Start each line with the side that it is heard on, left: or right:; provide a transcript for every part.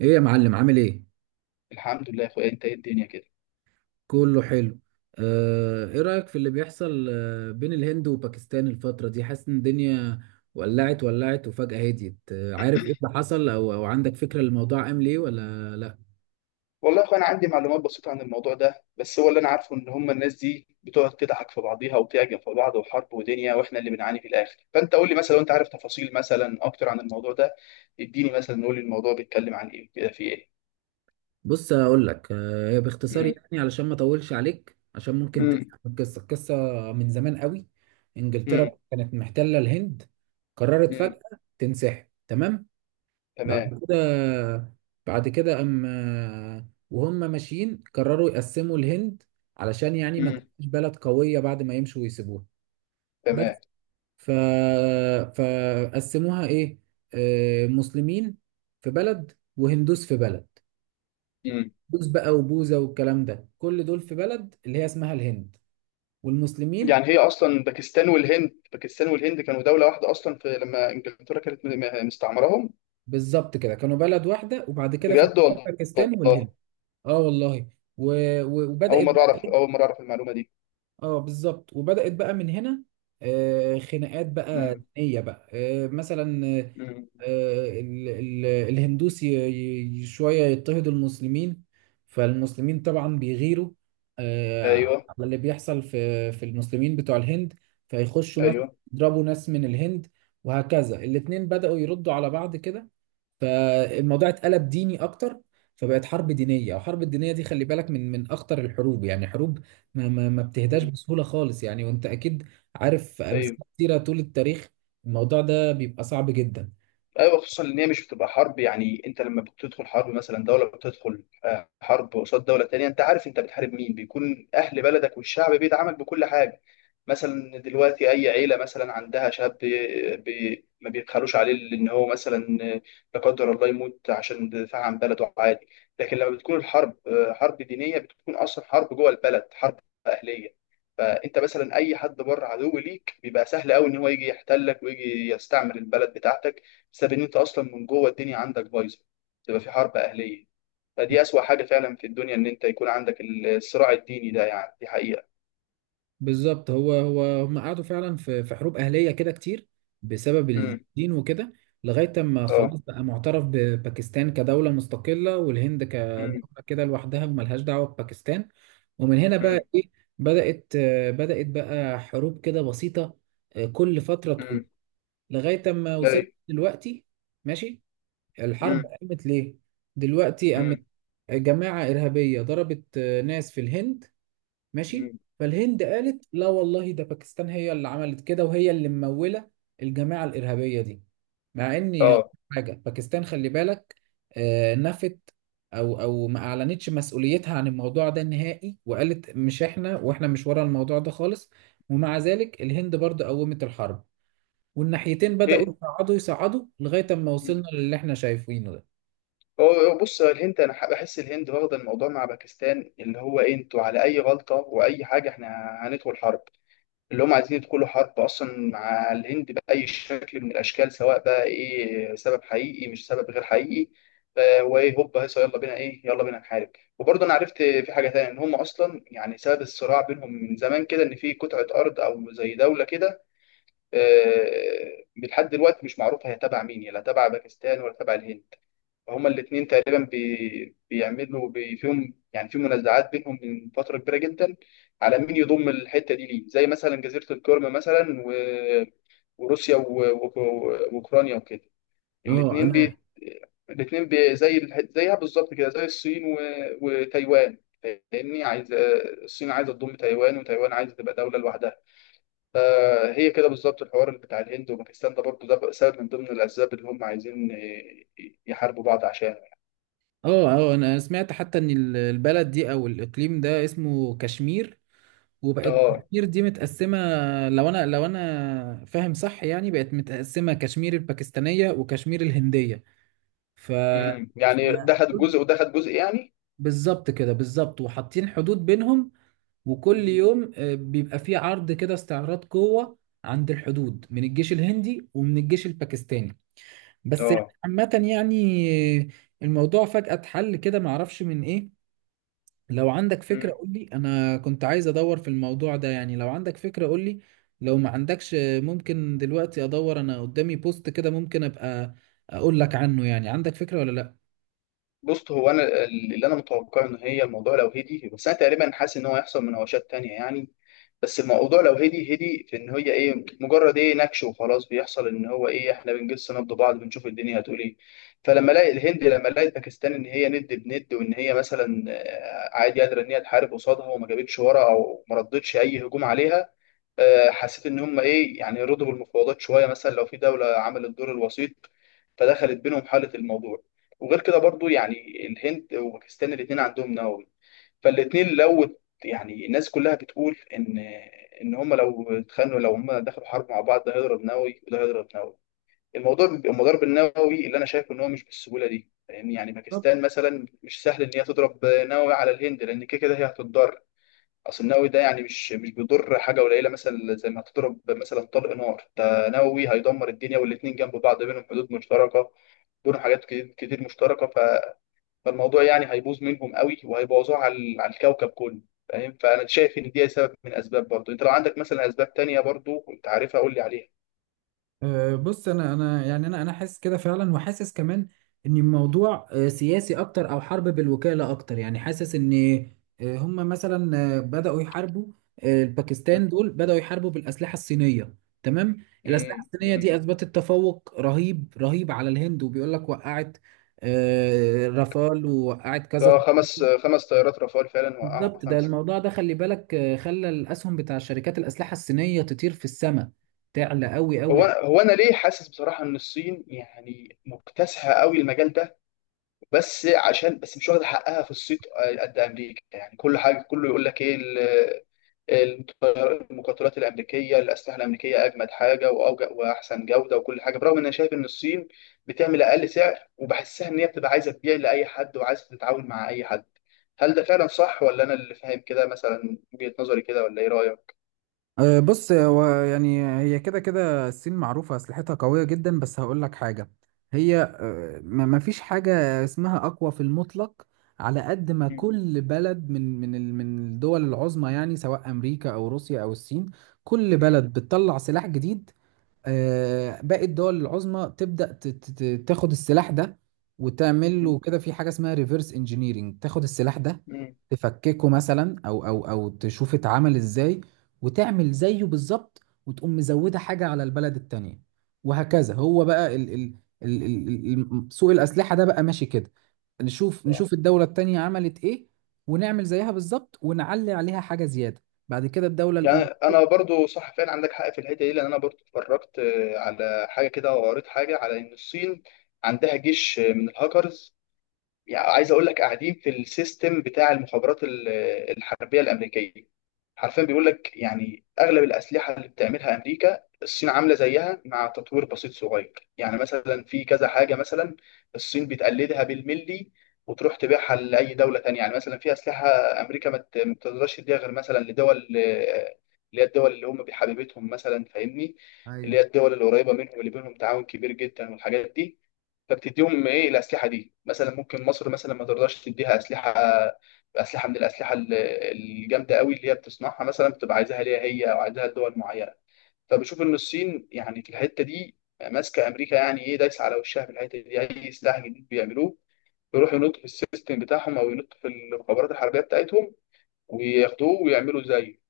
right: ايه يا معلم، عامل ايه؟
left: الحمد لله يا اخويا، انت ايه الدنيا كده؟
right: كله حلو. ايه رأيك في اللي بيحصل بين الهند وباكستان الفترة دي؟ حاسس ان الدنيا ولعت ولعت وفجأة هديت. عارف ايه اللي حصل، او عندك فكرة الموضوع قام ليه ولا لا؟
left: والله يا اخويا انا عندي معلومات بسيطه عن الموضوع ده، بس هو اللي انا عارفه ان هم الناس دي بتقعد تضحك في بعضيها وتعجب في بعض وحرب ودنيا، واحنا اللي بنعاني في الاخر. فانت قول لي مثلا لو انت عارف تفاصيل مثلا اكتر عن الموضوع ده. اديني مثلا، قول لي الموضوع بيتكلم عن ايه، كده في ايه.
right: بص اقول لك، هي باختصار
left: امم.
right: يعني، علشان ما اطولش عليك، عشان ممكن
left: امم.
right: تسمع القصة. من زمان قوي انجلترا
left: امم.
right: كانت محتلة الهند. قررت
left: امم.
right: فجأة تنسحب. تمام.
left: تمام.
right: بعد كده، بعد كده أما وهم ماشيين قرروا يقسموا الهند، علشان يعني ما
left: امم.
right: تبقاش بلد قوية بعد ما يمشوا ويسيبوها. بس
left: تمام.
right: ف... فقسموها إيه، مسلمين في بلد وهندوس في بلد.
left: امم
right: هندوس بقى وبوذا والكلام ده، كل دول في بلد اللي هي اسمها الهند، والمسلمين.
left: يعني هي اصلا باكستان والهند، باكستان والهند كانوا دوله واحده اصلا في، لما انجلترا كانت مستعمرهم.
right: بالظبط كده، كانوا بلد واحدة وبعد كده
left: بجد
right: فتحوا
left: والله.
right: باكستان والهند. اه والله. و...
left: اول
right: وبدأت
left: مره
right: بقى.
left: اعرف، اول مره اعرف المعلومه دي.
right: اه بالظبط، وبدأت بقى من هنا. خناقات بقى
left: مم.
right: دينية بقى. مثلا
left: مم.
right: الهندوس شوية يضطهد المسلمين، فالمسلمين طبعا بيغيروا، آه،
left: ايوه.
right: على اللي بيحصل في المسلمين بتوع الهند، فيخشوا مثلا
left: ايوه.
right: يضربوا ناس من الهند. وهكذا الاتنين بدأوا يردوا على بعض كده. فالموضوع اتقلب ديني اكتر، فبقت حرب دينيه. وحرب الدينيه دي خلي بالك، من اخطر الحروب، يعني حروب ما بتهداش
left: مم.
right: بسهوله خالص، يعني وانت اكيد عارف امثله
left: ايوه.
right: كتيره طول التاريخ. الموضوع ده بيبقى صعب جدا.
left: ايوه، خصوصا ان هي مش بتبقى حرب. يعني انت لما بتدخل حرب، مثلا دوله بتدخل حرب قصاد دوله تانية، انت عارف انت بتحارب مين، بيكون اهل بلدك والشعب بيدعمك بكل حاجه. مثلا دلوقتي اي عيله مثلا عندها شاب بي بي ما بيبخلوش عليه، لان هو مثلا، لا قدر الله، يموت عشان دفاع عن بلده عادي. لكن لما بتكون الحرب حرب دينيه، بتكون اصلا حرب جوه البلد، حرب اهليه. فانت مثلا اي حد بره عدو ليك بيبقى سهل قوي ان هو يجي يحتلك ويجي يستعمر البلد بتاعتك، بسبب ان انت اصلا من جوه الدنيا عندك بايظه، تبقى في حرب اهليه. فدي اسوأ حاجه فعلا في الدنيا، ان انت يكون عندك الصراع الديني ده، يعني دي حقيقه.
right: بالظبط، هو هم قعدوا فعلا في حروب أهلية كده كتير، بسبب
left: امم.
right: الدين وكده. لغاية ما
left: اه.
right: خلاص بقى معترف بباكستان كدولة مستقلة، والهند كدولة
left: امم.
right: كده لوحدها وملهاش دعوة بباكستان. ومن هنا بقى
left: امم.
right: إيه، بدأت، بدأت بقى حروب كده بسيطة، كل فترة تقوم،
left: امم.
right: لغاية ما
left: لا.
right: وصلت دلوقتي. ماشي. الحرب
left: امم.
right: قامت ليه؟ دلوقتي
left: امم.
right: قامت جماعة إرهابية ضربت ناس في الهند. ماشي.
left: امم.
right: فالهند قالت لا والله، ده باكستان هي اللي عملت كده، وهي اللي ممولة الجماعة الإرهابية دي. مع إني هقول
left: اه.
right: حاجة، باكستان خلي بالك، نفت، أو ما أعلنتش مسؤوليتها عن الموضوع ده نهائي، وقالت مش إحنا، وإحنا مش ورا الموضوع ده خالص. ومع ذلك الهند برضه قومت الحرب، والناحيتين بدأوا
left: ايه.
right: يصعدوا لغاية أما
left: مم.
right: وصلنا للي إحنا شايفينه ده.
left: هو هو بص، الهند انا بحس الهند واخده الموضوع مع باكستان، اللي هو، إيه، انتوا على اي غلطه واي حاجه احنا هندخل حرب. اللي هم عايزين يدخلوا حرب اصلا مع الهند باي شكل من الاشكال، سواء بقى ايه سبب حقيقي، مش سبب غير حقيقي. وايه، هوب هيصة، يلا بينا، ايه، يلا بينا نحارب. وبرضه انا عرفت في حاجه تانية، ان هم اصلا يعني سبب الصراع بينهم من زمان كده، ان في قطعه ارض او زي دوله كده، لحد دلوقتي مش معروفه هي تبع مين، لا تبع باكستان ولا تبع الهند. هما الاثنين تقريبا فيهم، يعني في منازعات بينهم من فتره كبيره جدا على مين يضم الحته دي ليه، زي مثلا جزيره القرم مثلا وروسيا واوكرانيا وكده.
right: اه
left: الاثنين
right: انا
left: بي... زي زيها بالظبط كده، زي الصين وتايوان. فاهمني، عايز، الصين عايزه تضم تايوان، وتايوان عايزه تبقى دوله لوحدها. فهي كده بالظبط الحوار اللي بتاع الهند وباكستان ده برضه، ده سبب من ضمن الاسباب اللي هم عايزين يحاربوا بعض عشان.
right: اه، انا سمعت حتى ان البلد دي او الاقليم ده اسمه كشمير، وبقت
left: اه.
right: كشمير دي متقسمة. لو أنا فاهم صح يعني، بقت متقسمة، كشمير الباكستانية وكشمير الهندية. ف
left: امم.
right: ف-
left: يعني ده خد جزء وده خد جزء يعني.
right: بالظبط كده، بالظبط، وحاطين حدود بينهم. وكل
left: مم.
right: يوم بيبقى فيه عرض كده، استعراض قوة عند الحدود من الجيش الهندي ومن الجيش الباكستاني. بس
left: اه.
right: عامة يعني، آه، الموضوع فجأة اتحل كده، معرفش من إيه. لو عندك فكرة
left: امم.
right: قول لي، أنا كنت عايز أدور في الموضوع ده. يعني لو عندك فكرة قول لي، لو ما عندكش ممكن دلوقتي أدور، أنا قدامي بوست كده ممكن أبقى أقول لك عنه. يعني عندك فكرة ولا لأ؟
left: بص، هو انا اللي انا متوقع ان هي الموضوع لو هدي، بس انا تقريبا حاسس ان هو هيحصل مناوشات تانية يعني. بس الموضوع لو هدي هدي، في ان هي ايه، مجرد ايه نكش وخلاص، بيحصل ان هو ايه، احنا بنجس نبض بعض، بنشوف الدنيا هتقول ايه. فلما الاقي الهند، لما لقيت باكستان ان هي ند بند، وان هي مثلا عادي قادره ان هي تحارب قصادها وما جابتش ورا، او ما ردتش اي هجوم عليها، حسيت ان هم ايه يعني رضوا بالمفاوضات شويه. مثلا لو في دوله عملت دور الوسيط فدخلت بينهم، حاله الموضوع. وغير كده برضو، يعني الهند وباكستان الاثنين عندهم نووي، فالاثنين لو، يعني الناس كلها بتقول ان ان هم لو اتخانقوا، لو هم دخلوا حرب مع بعض، ده هيضرب نووي وده هيضرب نووي. الموضوع بيبقى المضارب النووي اللي انا شايف ان هو مش بالسهوله دي، يعني باكستان مثلا مش سهل ان هي تضرب نووي على الهند، لان كده كده هي هتتضرر. اصل النووي ده يعني مش بيضر حاجه قليله، مثلا زي ما هتضرب مثلا طلق نار، ده نووي هيدمر الدنيا، والاتنين جنب بعض بينهم حدود مشتركه، بينهم حاجات كتير كتير مشتركه. فالموضوع يعني هيبوظ منهم قوي، وهيبوظوه على على الكوكب كله، فاهم. فانا شايف ان دي سبب من اسباب برضه. انت لو عندك مثلا اسباب تانية برضه انت عارفها، قول لي عليها.
right: أه، بص انا يعني، انا حاسس كده فعلا، وحاسس كمان ان الموضوع أه، سياسي اكتر، او حرب بالوكاله اكتر. يعني حاسس ان أه، هم مثلا بداوا يحاربوا، الباكستان دول بداوا يحاربوا بالاسلحه الصينيه. تمام. الاسلحه
left: امم.
right: الصينيه
left: امم.
right: دي اثبتت تفوق رهيب على الهند، وبيقول لك وقعت رافال ووقعت
left: ده
right: كذا
left: خمس خمس طيارات رافال فعلا، وقعوا
right: بالظبط، ده
left: خمسه.
right: الموضوع ده خلي بالك خلى الاسهم بتاع شركات الاسلحه الصينيه تطير في السماء، تعلى قوي
left: هو
right: قوي
left: هو انا ليه حاسس بصراحه ان الصين يعني مكتسحه قوي المجال ده، بس عشان بس مش واخده حقها في الصيت قد امريكا يعني. كل حاجه كله يقول لك ايه المقاتلات الامريكيه، الاسلحه الامريكيه اجمد حاجه واوجه واحسن جوده وكل حاجه، برغم ان انا شايف ان الصين بتعمل اقل سعر، وبحسها ان هي بتبقى عايزه تبيع لاي حد وعايزه تتعاون مع اي حد. هل ده فعلا صح، ولا انا اللي فاهم كده مثلا، وجهه نظري كده، ولا ايه رايك؟
right: أه، بص هو يعني هي كده كده الصين معروفة أسلحتها قوية جدا. بس هقول لك حاجة، هي ما فيش حاجة اسمها أقوى في المطلق. على قد ما
left: مم.
right: كل بلد من من الدول العظمى يعني، سواء أمريكا أو روسيا أو الصين، كل
left: مم.
right: بلد بتطلع سلاح جديد، باقي الدول العظمى تبدأ تاخد السلاح ده، وتعمل له كده في حاجة اسمها ريفرس انجينيرنج. تاخد السلاح ده
left: مم.
right: تفككه مثلا، او تشوف اتعمل ازاي، وتعمل زيه بالظبط، وتقوم مزودة حاجة على البلد التانية. وهكذا هو بقى ال ال سوق الأسلحة ده بقى ماشي كده. نشوف
left: مم.
right: نشوف الدولة التانية عملت ايه، ونعمل زيها بالظبط ونعلي عليها حاجة زيادة، بعد كده الدولة
left: يعني
right: الأولى.
left: انا برضو صح فعلا، عندك حق في الحته دي، لان انا برضو اتفرجت على حاجه كده وقريت حاجه، على ان الصين عندها جيش من الهاكرز. يعني عايز اقول لك قاعدين في السيستم بتاع المخابرات الحربيه الامريكيه. حرفيا بيقول لك يعني اغلب الاسلحه اللي بتعملها امريكا، الصين عامله زيها مع تطوير بسيط صغير، يعني مثلا في كذا حاجه مثلا الصين بتقلدها بالملي، وتروح تبيعها لاي دوله تانية. يعني مثلا في اسلحه امريكا ما بتقدرش تديها غير مثلا لدول، اللي هي الدول اللي هم بحبيبتهم مثلا، فاهمني، اللي
right: ايوه
left: هي الدول القريبه منهم اللي بينهم تعاون كبير جدا والحاجات دي. فبتديهم ايه الاسلحه دي، مثلا ممكن مصر مثلا ما ترضاش تديها اسلحه، من الاسلحه الجامده قوي اللي هي بتصنعها مثلا، بتبقى عايزاها ليها هي او عايزاها لدول معينه. فبشوف ان الصين يعني في الحته دي ماسكه امريكا، يعني ايه، دايسه على وشها في الحته دي. اي سلاح جديد بيعملوه يروحوا ينطوا في السيستم بتاعهم او ينطوا في المخابرات الحربيه بتاعتهم، وياخدوه ويعملوا زيه.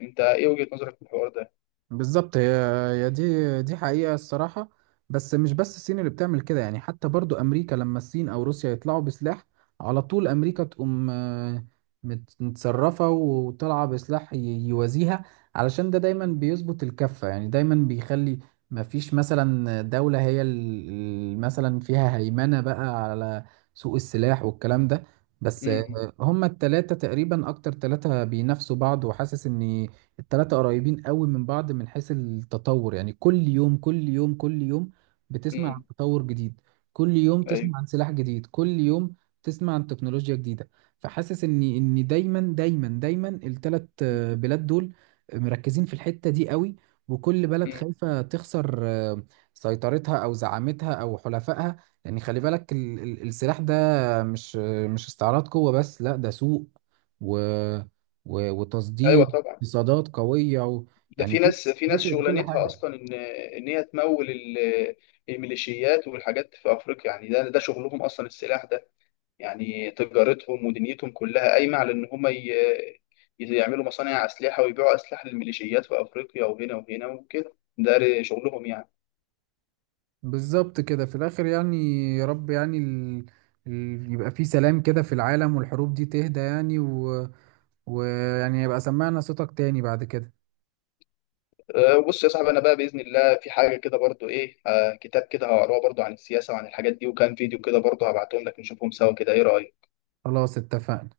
left: انت ايه وجهه نظرك في الحوار ده؟
right: بالظبط، هي دي حقيقة الصراحة. بس مش بس الصين اللي بتعمل كده، يعني حتى برضو أمريكا لما الصين أو روسيا يطلعوا بسلاح، على طول أمريكا تقوم متصرفة وطالعة بسلاح يوازيها، علشان ده دايما بيظبط الكفة. يعني دايما بيخلي مفيش مثلا دولة هي مثلا فيها هيمنة بقى على سوق السلاح والكلام ده. بس
left: امم.
right: هما التلاتة تقريبا أكتر تلاتة بينافسوا بعض، وحاسس إن التلاتة قريبين قوي من بعض من حيث التطور. يعني كل يوم بتسمع
left: امم.
right: عن تطور جديد، كل يوم
left: ايوه.
right: تسمع عن سلاح جديد، كل يوم تسمع عن تكنولوجيا جديدة. فحاسس ان ان دايما التلات بلاد دول مركزين في الحتة دي قوي، وكل بلد
left: مم.
right: خايفة تخسر سيطرتها او زعامتها او حلفائها. يعني خلي بالك السلاح ده مش، مش استعراض قوة بس، لا ده سوق و
left: ايوه
right: وتصدير،
left: طبعا.
right: اقتصادات قوية
left: ده
right: يعني
left: في ناس في ناس
right: بيفرق في كل
left: شغلانتها
right: حاجة.
left: اصلا، ان هي تمول الميليشيات والحاجات في افريقيا. يعني ده شغلهم اصلا السلاح ده، يعني تجارتهم ودنيتهم كلها قايمه على ان هم يعملوا مصانع اسلحه ويبيعوا اسلحه للميليشيات في افريقيا وهنا وهنا وكده، شغلهم يعني.
right: بالظبط كده في الآخر يعني. يا رب يعني يبقى في سلام كده في العالم، والحروب دي تهدى يعني. ويعني يبقى سمعنا صوتك تاني بعد كده.
left: بص يا صاحبي، انا بقى باذن الله في حاجه كده برضو ايه، كتاب كده هقراه برضو عن السياسه وعن الحاجات دي، وكان فيديو كده برضو، هبعتهم لك نشوفهم سوا كده، ايه رايك؟
right: خلاص اتفقنا.